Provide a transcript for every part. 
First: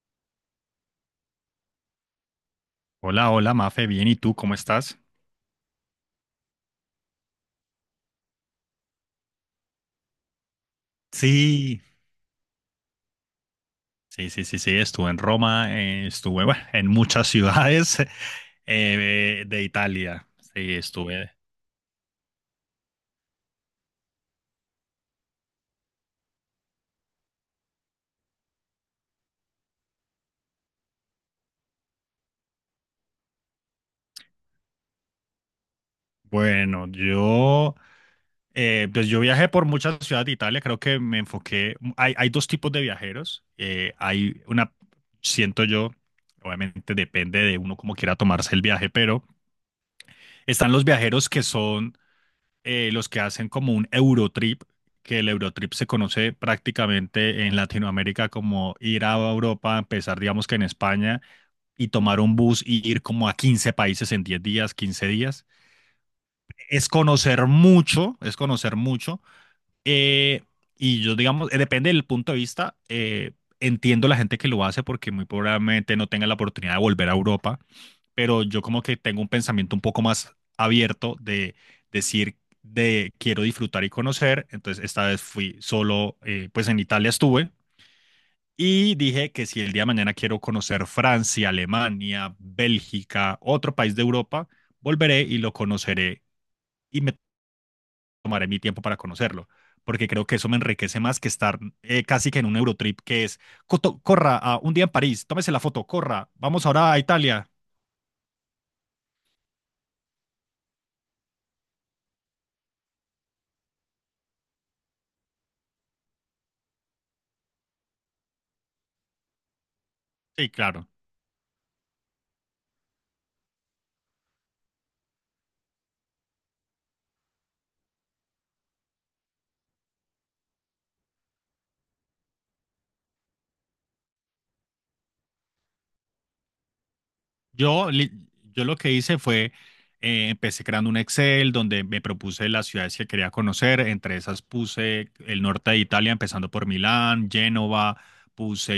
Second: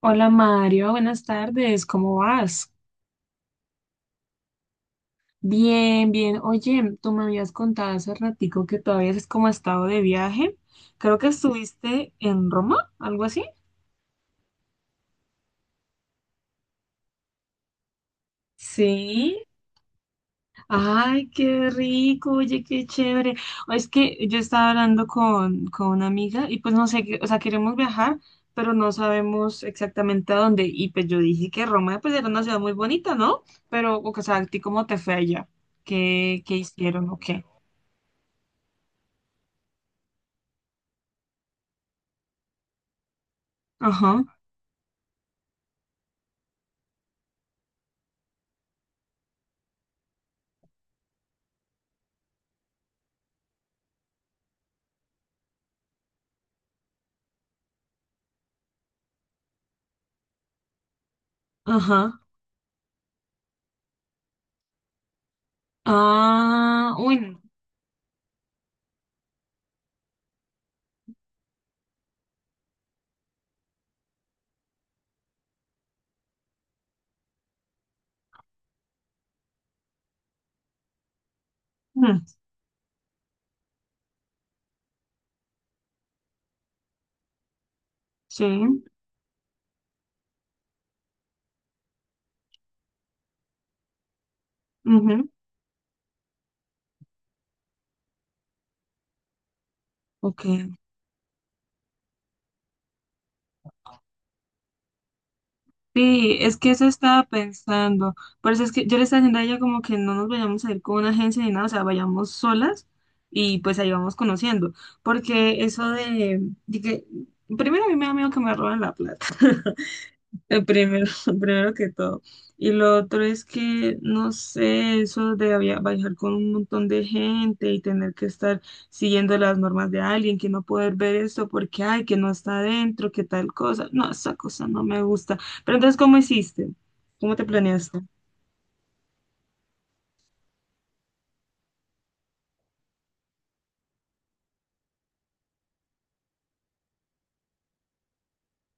Hola Mario, buenas tardes, ¿cómo vas? Hola, hola, Mafe, bien, ¿y tú cómo estás? Bien, bien. Oye, tú me habías contado hace ratico que todavía es como estado de viaje. Creo que Sí, estuviste en Roma, algo así. sí, sí, sí, sí, estuve en Roma, estuve, bueno, en muchas ciudades Sí. De Italia, sí, Ay, estuve. qué rico, oye, qué chévere. O es que yo estaba hablando con una amiga y pues no sé, o sea, queremos viajar, pero no sabemos exactamente a dónde. Y pues yo dije que Roma pues era una ciudad muy bonita, ¿no? Pero, o sea, ¿a ti cómo te fue allá? ¿Qué Bueno, hicieron o qué? yo viajé por muchas ciudades de Italia. Creo que me enfoqué. Hay dos tipos de viajeros, Ajá. hay una, siento yo, obviamente depende de uno como quiera tomarse el viaje, pero están los viajeros que son los que hacen como un Eurotrip, que el Eurotrip se conoce prácticamente en Latinoamérica como ir a Europa, empezar digamos que en España, y Ajá. tomar un bus y ir como a 15 países en 10 días, 15 días. Es Ah, uy, no. conocer mucho, es conocer mucho. eh, y yo digamos, depende del punto de vista, entiendo la gente que lo hace porque muy probablemente no tenga la oportunidad de volver a Europa, pero yo como que tengo un pensamiento un poco más abierto de Mm. decir de quiero disfrutar y conocer. Entonces, esta vez fui solo, pues en Italia estuve, Sí. y dije que si el día de mañana quiero conocer Francia, Alemania, Bélgica, otro país de Europa, volveré Ujú. y lo conoceré, y me tomaré mi tiempo para conocerlo. Porque creo que Ok. eso me enriquece más que estar casi que en un Eurotrip que es: corra, a un día en París, tómese la foto, corra, Sí, es vamos que eso ahora a estaba Italia." pensando. Por eso es que yo le estaba diciendo a ella como que no nos vayamos a ir con una agencia ni nada, o sea, vayamos solas y pues ahí vamos conociendo. Porque eso de que, primero a mí me da miedo que me roben la plata. Sí, El claro. primero, el primero que todo. Y lo otro es que, no sé, eso de viajar con un montón de gente y tener que estar siguiendo las normas de alguien, que no poder ver esto porque, ay, que no está adentro, que tal cosa. No, esa cosa no me gusta. Pero entonces, ¿cómo hiciste? ¿Cómo te Yo, planeaste? li- yo lo que hice fue, empecé creando un Excel donde me propuse las ciudades que quería conocer. Entre esas puse el norte de Italia, empezando por Milán, Génova. Puse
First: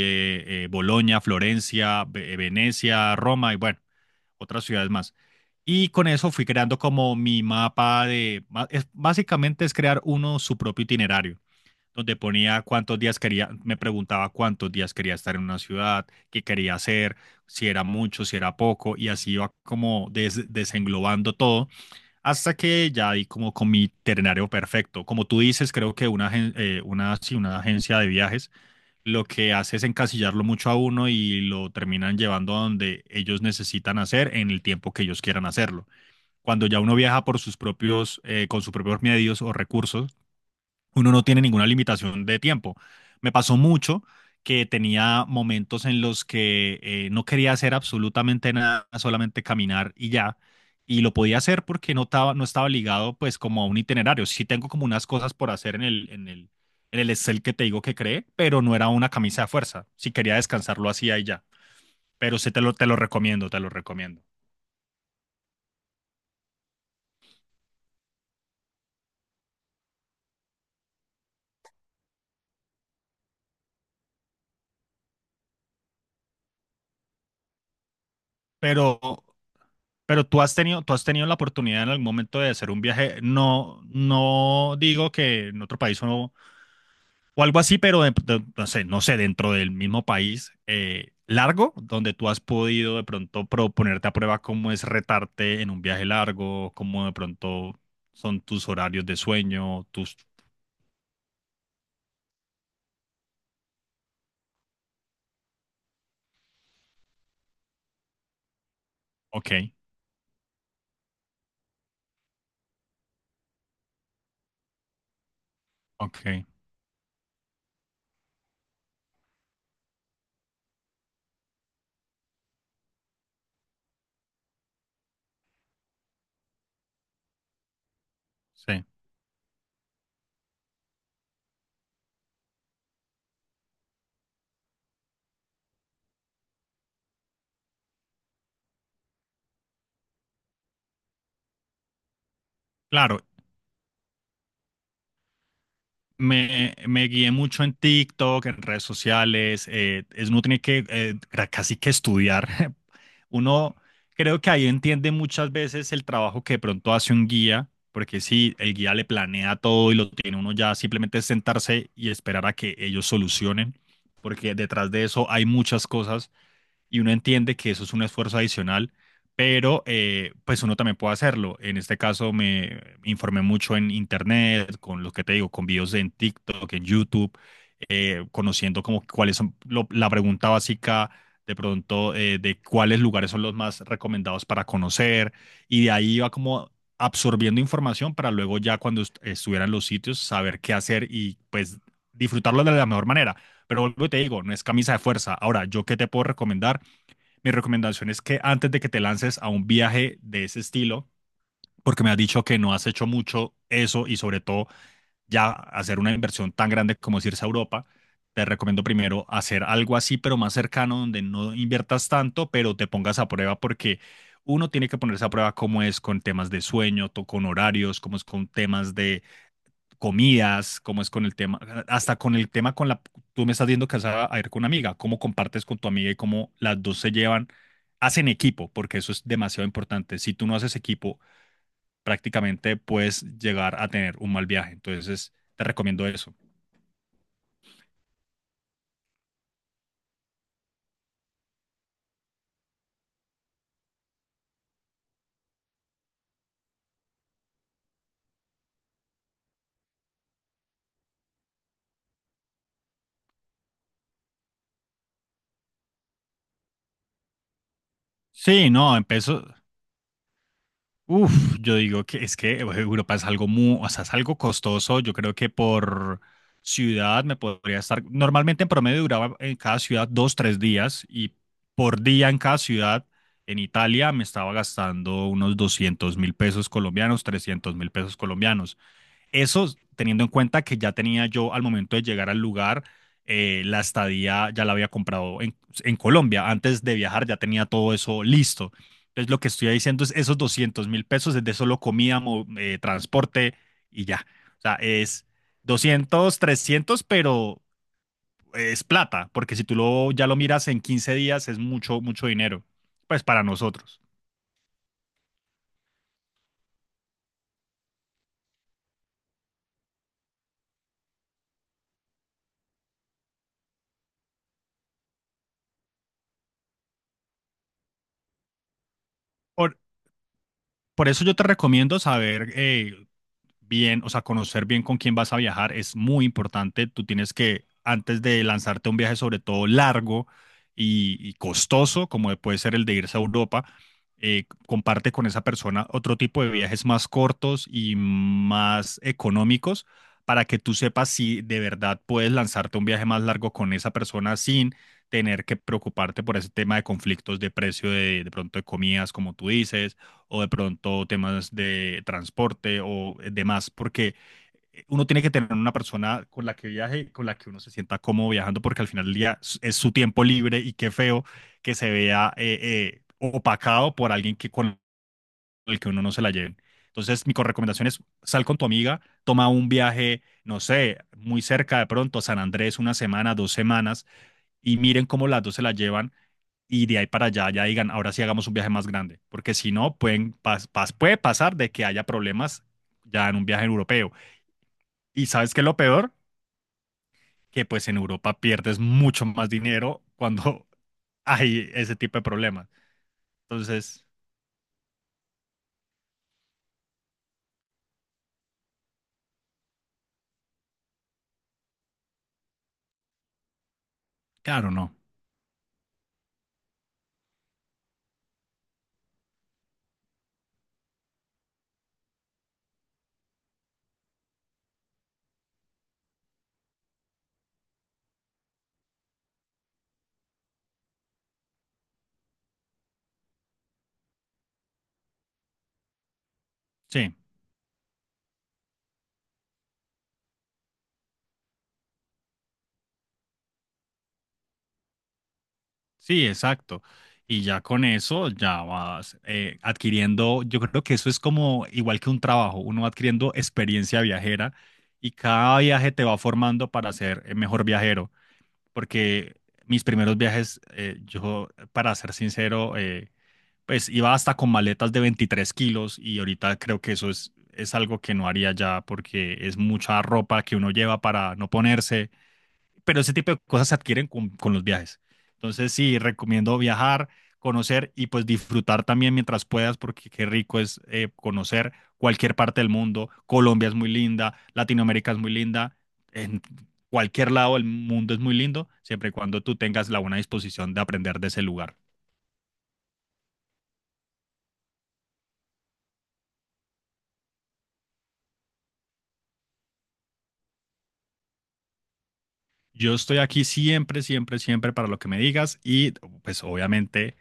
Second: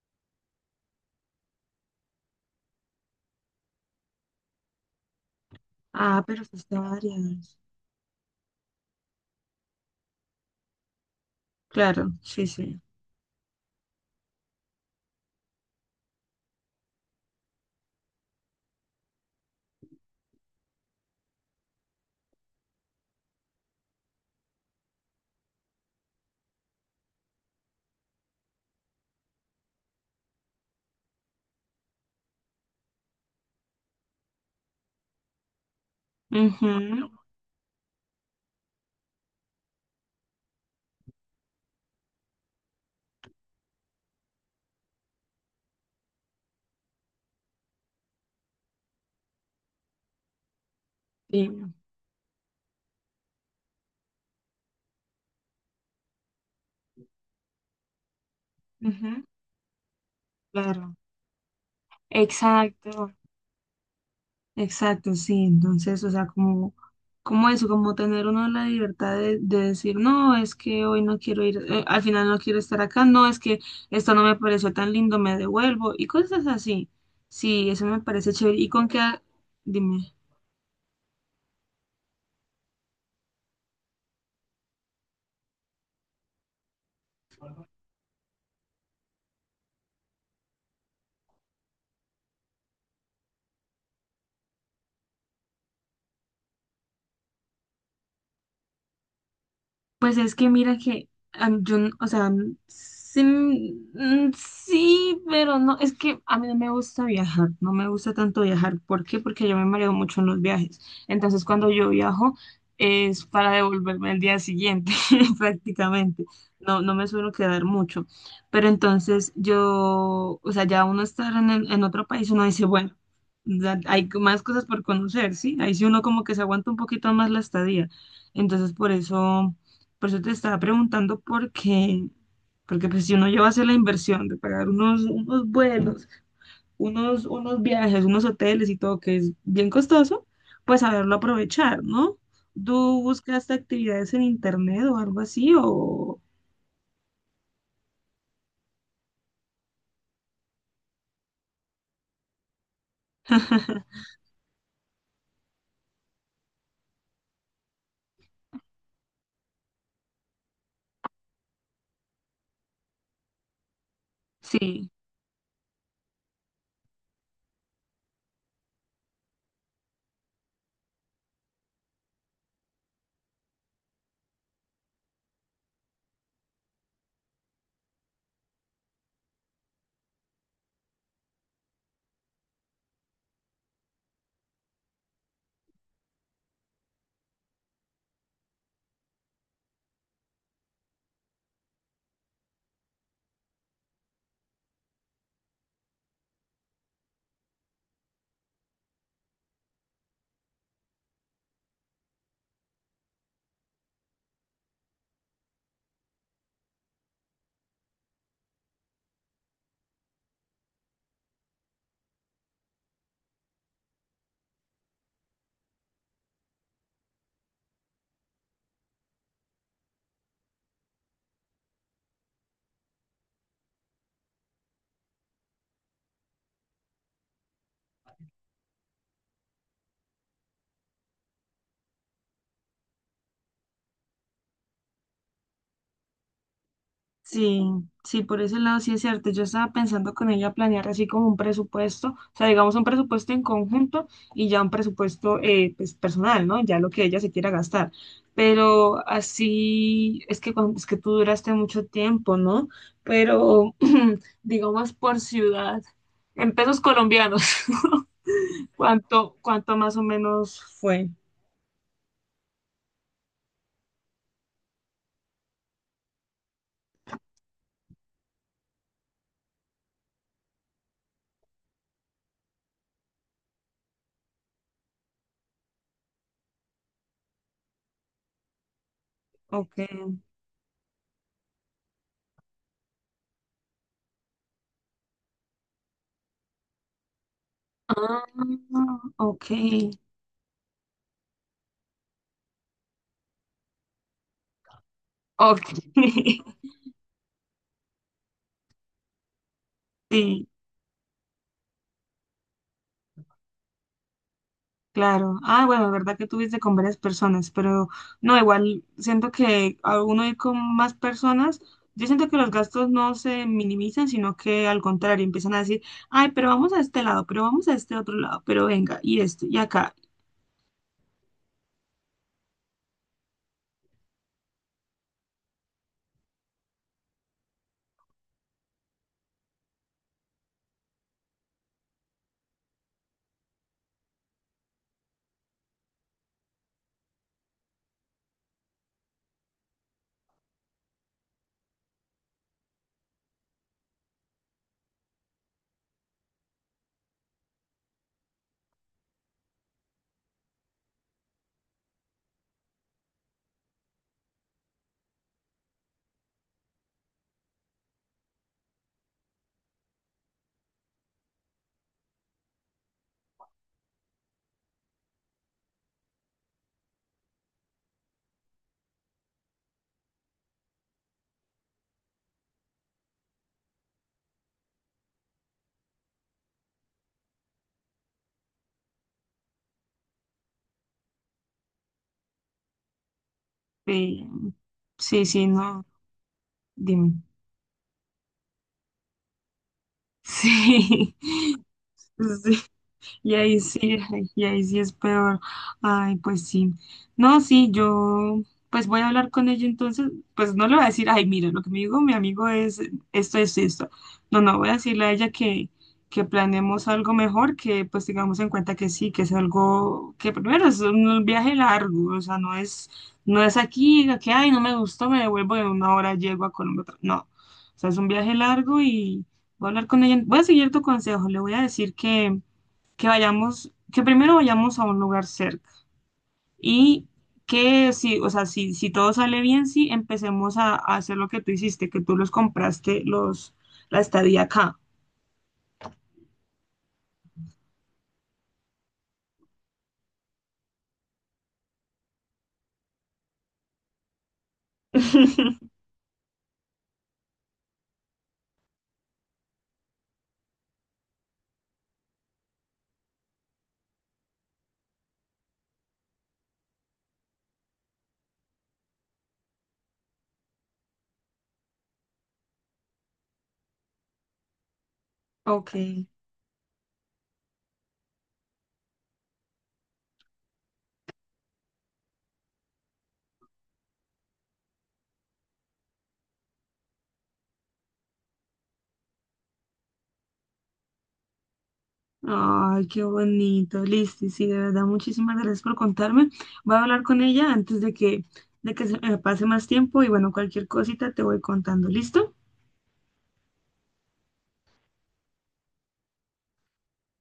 Bolonia, Florencia, Venecia, Roma y bueno, otras ciudades más. Y con Ah, eso pero fui fuiste creando a como mi varias. mapa de, básicamente es crear uno su propio itinerario, Claro, donde sí, ponía sí. cuántos días quería. Me preguntaba cuántos días quería estar en una ciudad, qué quería hacer, si era mucho, si era poco, y así iba como desenglobando todo, hasta que ya di como con mi itinerario perfecto. Como tú dices, creo que sí, una agencia de viajes lo que hace es encasillarlo mucho a uno, y lo terminan llevando a donde ellos necesitan hacer en el tiempo que ellos quieran hacerlo. Cuando ya uno Ujú. viaja por con sus propios medios o recursos, uno no tiene ninguna limitación de tiempo. Me pasó mucho que tenía momentos en los que no quería hacer absolutamente nada, solamente caminar y ya. Y lo podía Sí, hacer porque no estaba ligado pues como a un itinerario. Sí tengo como unas cosas por hacer en el Excel que te digo que creé, pero no era una ujú, camisa de fuerza. Si quería descansar, lo claro. hacía y ya. Pero sí te lo Exacto. recomiendo, te lo recomiendo. Exacto, sí. Entonces, o sea, como, como eso, como tener uno la libertad de decir, no, es que hoy no quiero ir, al final no quiero estar acá, no, es que esto no me pareció tan lindo, me devuelvo y cosas así. Sí, eso me parece chévere. ¿Y con qué? Pero Dime. Pero tú has tenido la oportunidad en algún momento de hacer un viaje, no, no digo que en otro país o, no- o algo así, pero no sé, no sé, dentro del mismo país, largo, donde tú has podido de pronto proponerte a prueba cómo es retarte en un viaje largo, cómo de pronto son tus horarios de sueño, Pues tus... es que mira que yo, o sea, sí, pero no, es que a mí no me gusta viajar, no me gusta tanto viajar. ¿Por qué? Porque Ok, yo me mareo mucho en los viajes. Entonces, cuando yo viajo es para devolverme el día siguiente, prácticamente. ok, No, no me suelo quedar mucho. Pero entonces yo, o sea, ya uno estar en, en otro país, uno dice, bueno, ya hay más cosas por conocer, ¿sí? Ahí sí uno como que se aguanta un poquito más la estadía. Entonces, sí. por eso. Por eso te estaba preguntando por qué, porque pues si uno lleva a hacer la inversión de pagar unos vuelos, unos viajes, unos hoteles y todo, que es bien costoso, pues saberlo aprovechar, ¿no? ¿Tú Claro, buscaste actividades en internet o algo así? O me guié mucho en TikTok, en redes sociales. Uno tiene que casi que estudiar. Uno creo que ahí entiende muchas veces el trabajo que de pronto hace un guía, porque si el guía le planea todo y lo tiene uno ya, simplemente es sentarse y esperar a que ellos solucionen, porque sí. detrás de eso hay muchas cosas, y uno entiende que eso es un esfuerzo adicional, pero pues uno también puede hacerlo. En este caso me informé mucho en internet, con lo que te digo, con videos en TikTok, en YouTube, conociendo como cuáles son la pregunta básica de pronto, de cuáles lugares son los más recomendados para conocer, y de ahí iba como absorbiendo información para luego ya cuando estuviera en los sitios saber qué hacer, y pues disfrutarlo de la mejor manera. Pero vuelvo y te digo, no es camisa de fuerza. Ahora, ¿yo qué te puedo recomendar? Mi recomendación es que antes de que te lances a un viaje de ese estilo, porque me has dicho que no has hecho mucho eso, y sobre todo ya hacer una inversión tan grande como es irse a Europa, te recomiendo primero hacer algo así, pero más cercano, donde no inviertas tanto, pero te pongas a prueba, porque uno tiene que ponerse a prueba cómo es con temas de sueño, con horarios, cómo es con temas de comidas, cómo es con el tema, hasta con el tema con la, tú me estás diciendo viendo casada a ir con una amiga, cómo compartes con tu amiga y cómo las dos se llevan, hacen equipo, porque eso es demasiado importante. Si tú no haces equipo, prácticamente puedes llegar a tener un mal viaje. Entonces, te recomiendo eso. Sí, sí, por ese lado sí es cierto. Yo estaba pensando con ella planear así como un presupuesto, o sea, digamos un presupuesto en conjunto y ya un presupuesto pues, personal, ¿no? Ya lo que ella se quiera gastar. Pero así es que es que tú duraste mucho tiempo, ¿no? Pero digamos por ciudad, en pesos colombianos, Sí, no, ¿cuánto, cuánto más o menos fue? uf, yo digo que es que Europa es algo muy, o sea, es algo costoso. Yo creo que por ciudad me podría estar. Normalmente en promedio duraba en cada ciudad 2, 3 días, y por día en cada ciudad en Italia me estaba gastando unos 200.000 pesos colombianos, 300.000 pesos colombianos. Eso Ok. teniendo en cuenta que ya tenía yo al momento de llegar al lugar, la estadía ya la había comprado en Colombia. Antes de viajar ya tenía todo eso Ah, listo. Entonces, lo ok. que estoy diciendo es esos 200.000 pesos es de solo comida, transporte y ya. O sea, es Ok. 200 trescientos, pero es plata, porque si ya lo Sí. miras en 15 días es mucho, mucho dinero, pues para nosotros. Claro. Ah, bueno, es verdad que tuviste con varias personas, pero no, igual siento que a uno ir con más personas, yo siento que los gastos no se minimizan, sino que al contrario, empiezan a decir, ay, pero vamos a este lado, pero vamos a este otro lado, pero venga, y esto, y Por, acá. por eso yo te recomiendo saber, bien, o sea, conocer bien con quién vas a viajar es muy importante. Tú tienes que, antes de lanzarte a un viaje, sobre todo largo y costoso, como puede ser el de irse a Europa, comparte con esa persona otro tipo de viajes más cortos y más económicos, para que tú sepas si de verdad puedes lanzarte a un viaje más largo con esa persona sin tener que preocuparte por ese tema de conflictos de precio de pronto de comidas, como tú dices, o de pronto temas de transporte o demás, porque uno tiene que tener una persona con la que viaje, con la que uno se sienta cómodo viajando, porque al final del día es su tiempo libre, y qué feo que se vea opacado por alguien que con el que uno no se la lleve. Entonces, mi recomendación es sal con tu amiga, toma un viaje, no sé, muy cerca de pronto, San Andrés, una semana, 2 semanas, y miren cómo las dos se la llevan, y de ahí para allá ya digan, ahora sí hagamos un viaje más grande, porque si no, puede pasar de que haya problemas ya en un viaje europeo. Eh, sí, Y sí, sabes qué es lo no, peor, dime. que pues en Europa pierdes mucho más dinero cuando Sí, hay ese tipo de sí. problemas. Y ahí sí, Entonces, ay, y ahí sí es peor. Ay, pues sí. No, sí, yo pues voy a hablar con ella entonces, pues no le voy a decir, ay, mira, lo que me dijo mi amigo es esto, esto, y esto. No, no, voy claro, a no. decirle a ella que planeemos algo mejor, que pues tengamos en cuenta que sí, que es algo, que primero es un viaje largo, o sea, no es, no es aquí, que ay, no me gustó, me devuelvo en una hora, llego a Colombia. No, o sea, es un viaje largo y voy a hablar con ella. Voy a seguir tu consejo, le voy a decir que vayamos, que primero vayamos a un lugar cerca y Sí. que si, o sea, si, si todo sale bien, sí, empecemos a hacer lo que tú hiciste, que tú los compraste, los, la estadía acá. Sí, exacto. Y ya con eso ya vas adquiriendo. Yo creo que eso es como igual que un trabajo, uno va adquiriendo experiencia viajera, y cada viaje te va formando para ser mejor viajero, porque mis primeros viajes, yo, para ser sincero, pues iba hasta con maletas de 23 kilos, y ahorita creo que eso es algo que no haría ya, porque es mucha ropa que uno lleva para no ponerse, pero ese tipo de cosas se adquieren con los viajes. Entonces, Ok. sí, recomiendo viajar, conocer y pues disfrutar también mientras puedas, porque qué rico es conocer cualquier parte del mundo. Colombia es muy linda, Latinoamérica es muy linda, en cualquier lado del mundo es muy lindo, siempre y cuando tú tengas la buena disposición de aprender de ese lugar. Ay, qué bonito, listo, sí, de verdad, muchísimas gracias por contarme. Voy a hablar con ella antes de que se me pase más tiempo y bueno, cualquier cosita te voy contando, ¿listo? Yo estoy aquí siempre, siempre, siempre para lo que me digas, y pues obviamente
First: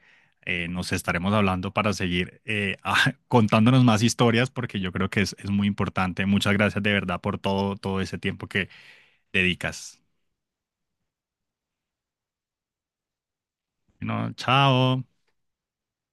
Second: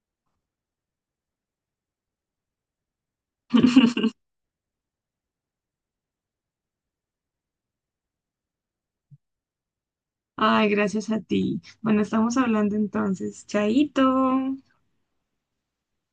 nos estaremos hablando para seguir ah, contándonos más historias, porque yo creo que es muy importante. Muchas gracias de verdad por todo, todo ese tiempo que dedicas. Ay, gracias a ti. Bueno, estamos hablando entonces, No, chaito. chao.